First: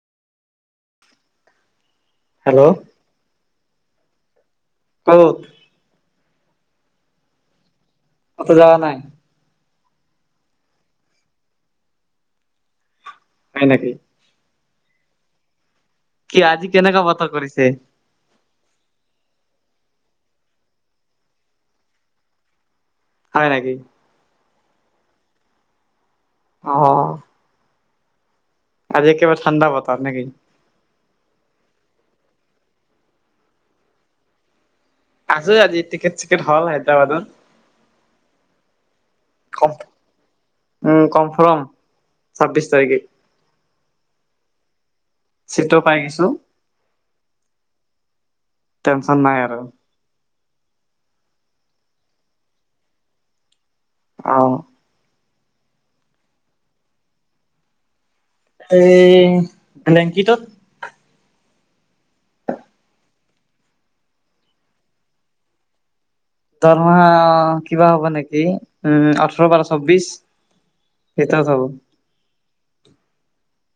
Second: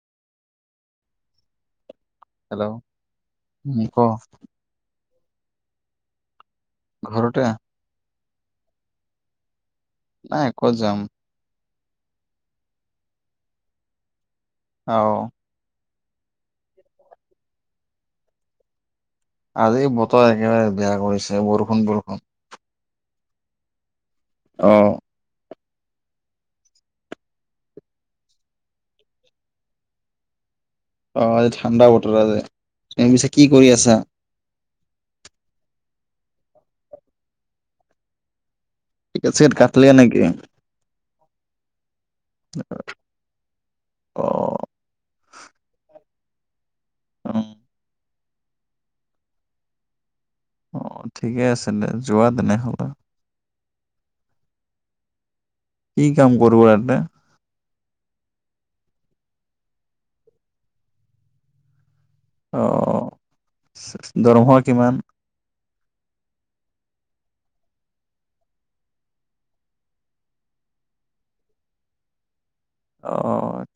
Hello! উম ক ক'ত? ঘৰতে। ক'তো যোৱা নাই? নাই ক'ত যাম। হয় নেকি? ঔ কি আজি কেনেকুৱা বতৰ কৰিছে? আজি বতৰ একেবাৰে বেয়া কৰিছে বৰষুণ বৰষুণ। হয় নেকি? অহ অহ আজি কিবা ঠাণ্ডা বতৰ নেকি? অ আজি ঠাণ্ডা বতৰ আজি তুমি পিছে কি কৰি আছা? আছো আজি টিকেট চিকেট হ'ল হায়দৰাবাদৰ টিকেট চিকেট কম কাটলে নেকি উম কনফাৰ্ম ছাব্বিশ তাৰিখে। অ চিতটো পাই গৈছো। উম টেনচন নাই আৰু। অহ ঠিকে আছে দে যোৱা তেনেহ'লে। অঁ' কি কাম কৰিব ইয়াতে? এই ব্লেংকিটোত- অঁ, দৰমহা কিমান? দৰমহা অঁ' কিবা হ'ব নেকি উম ওঠৰ বাৰ চৌবিশ- সেইটা চাব। অঁ'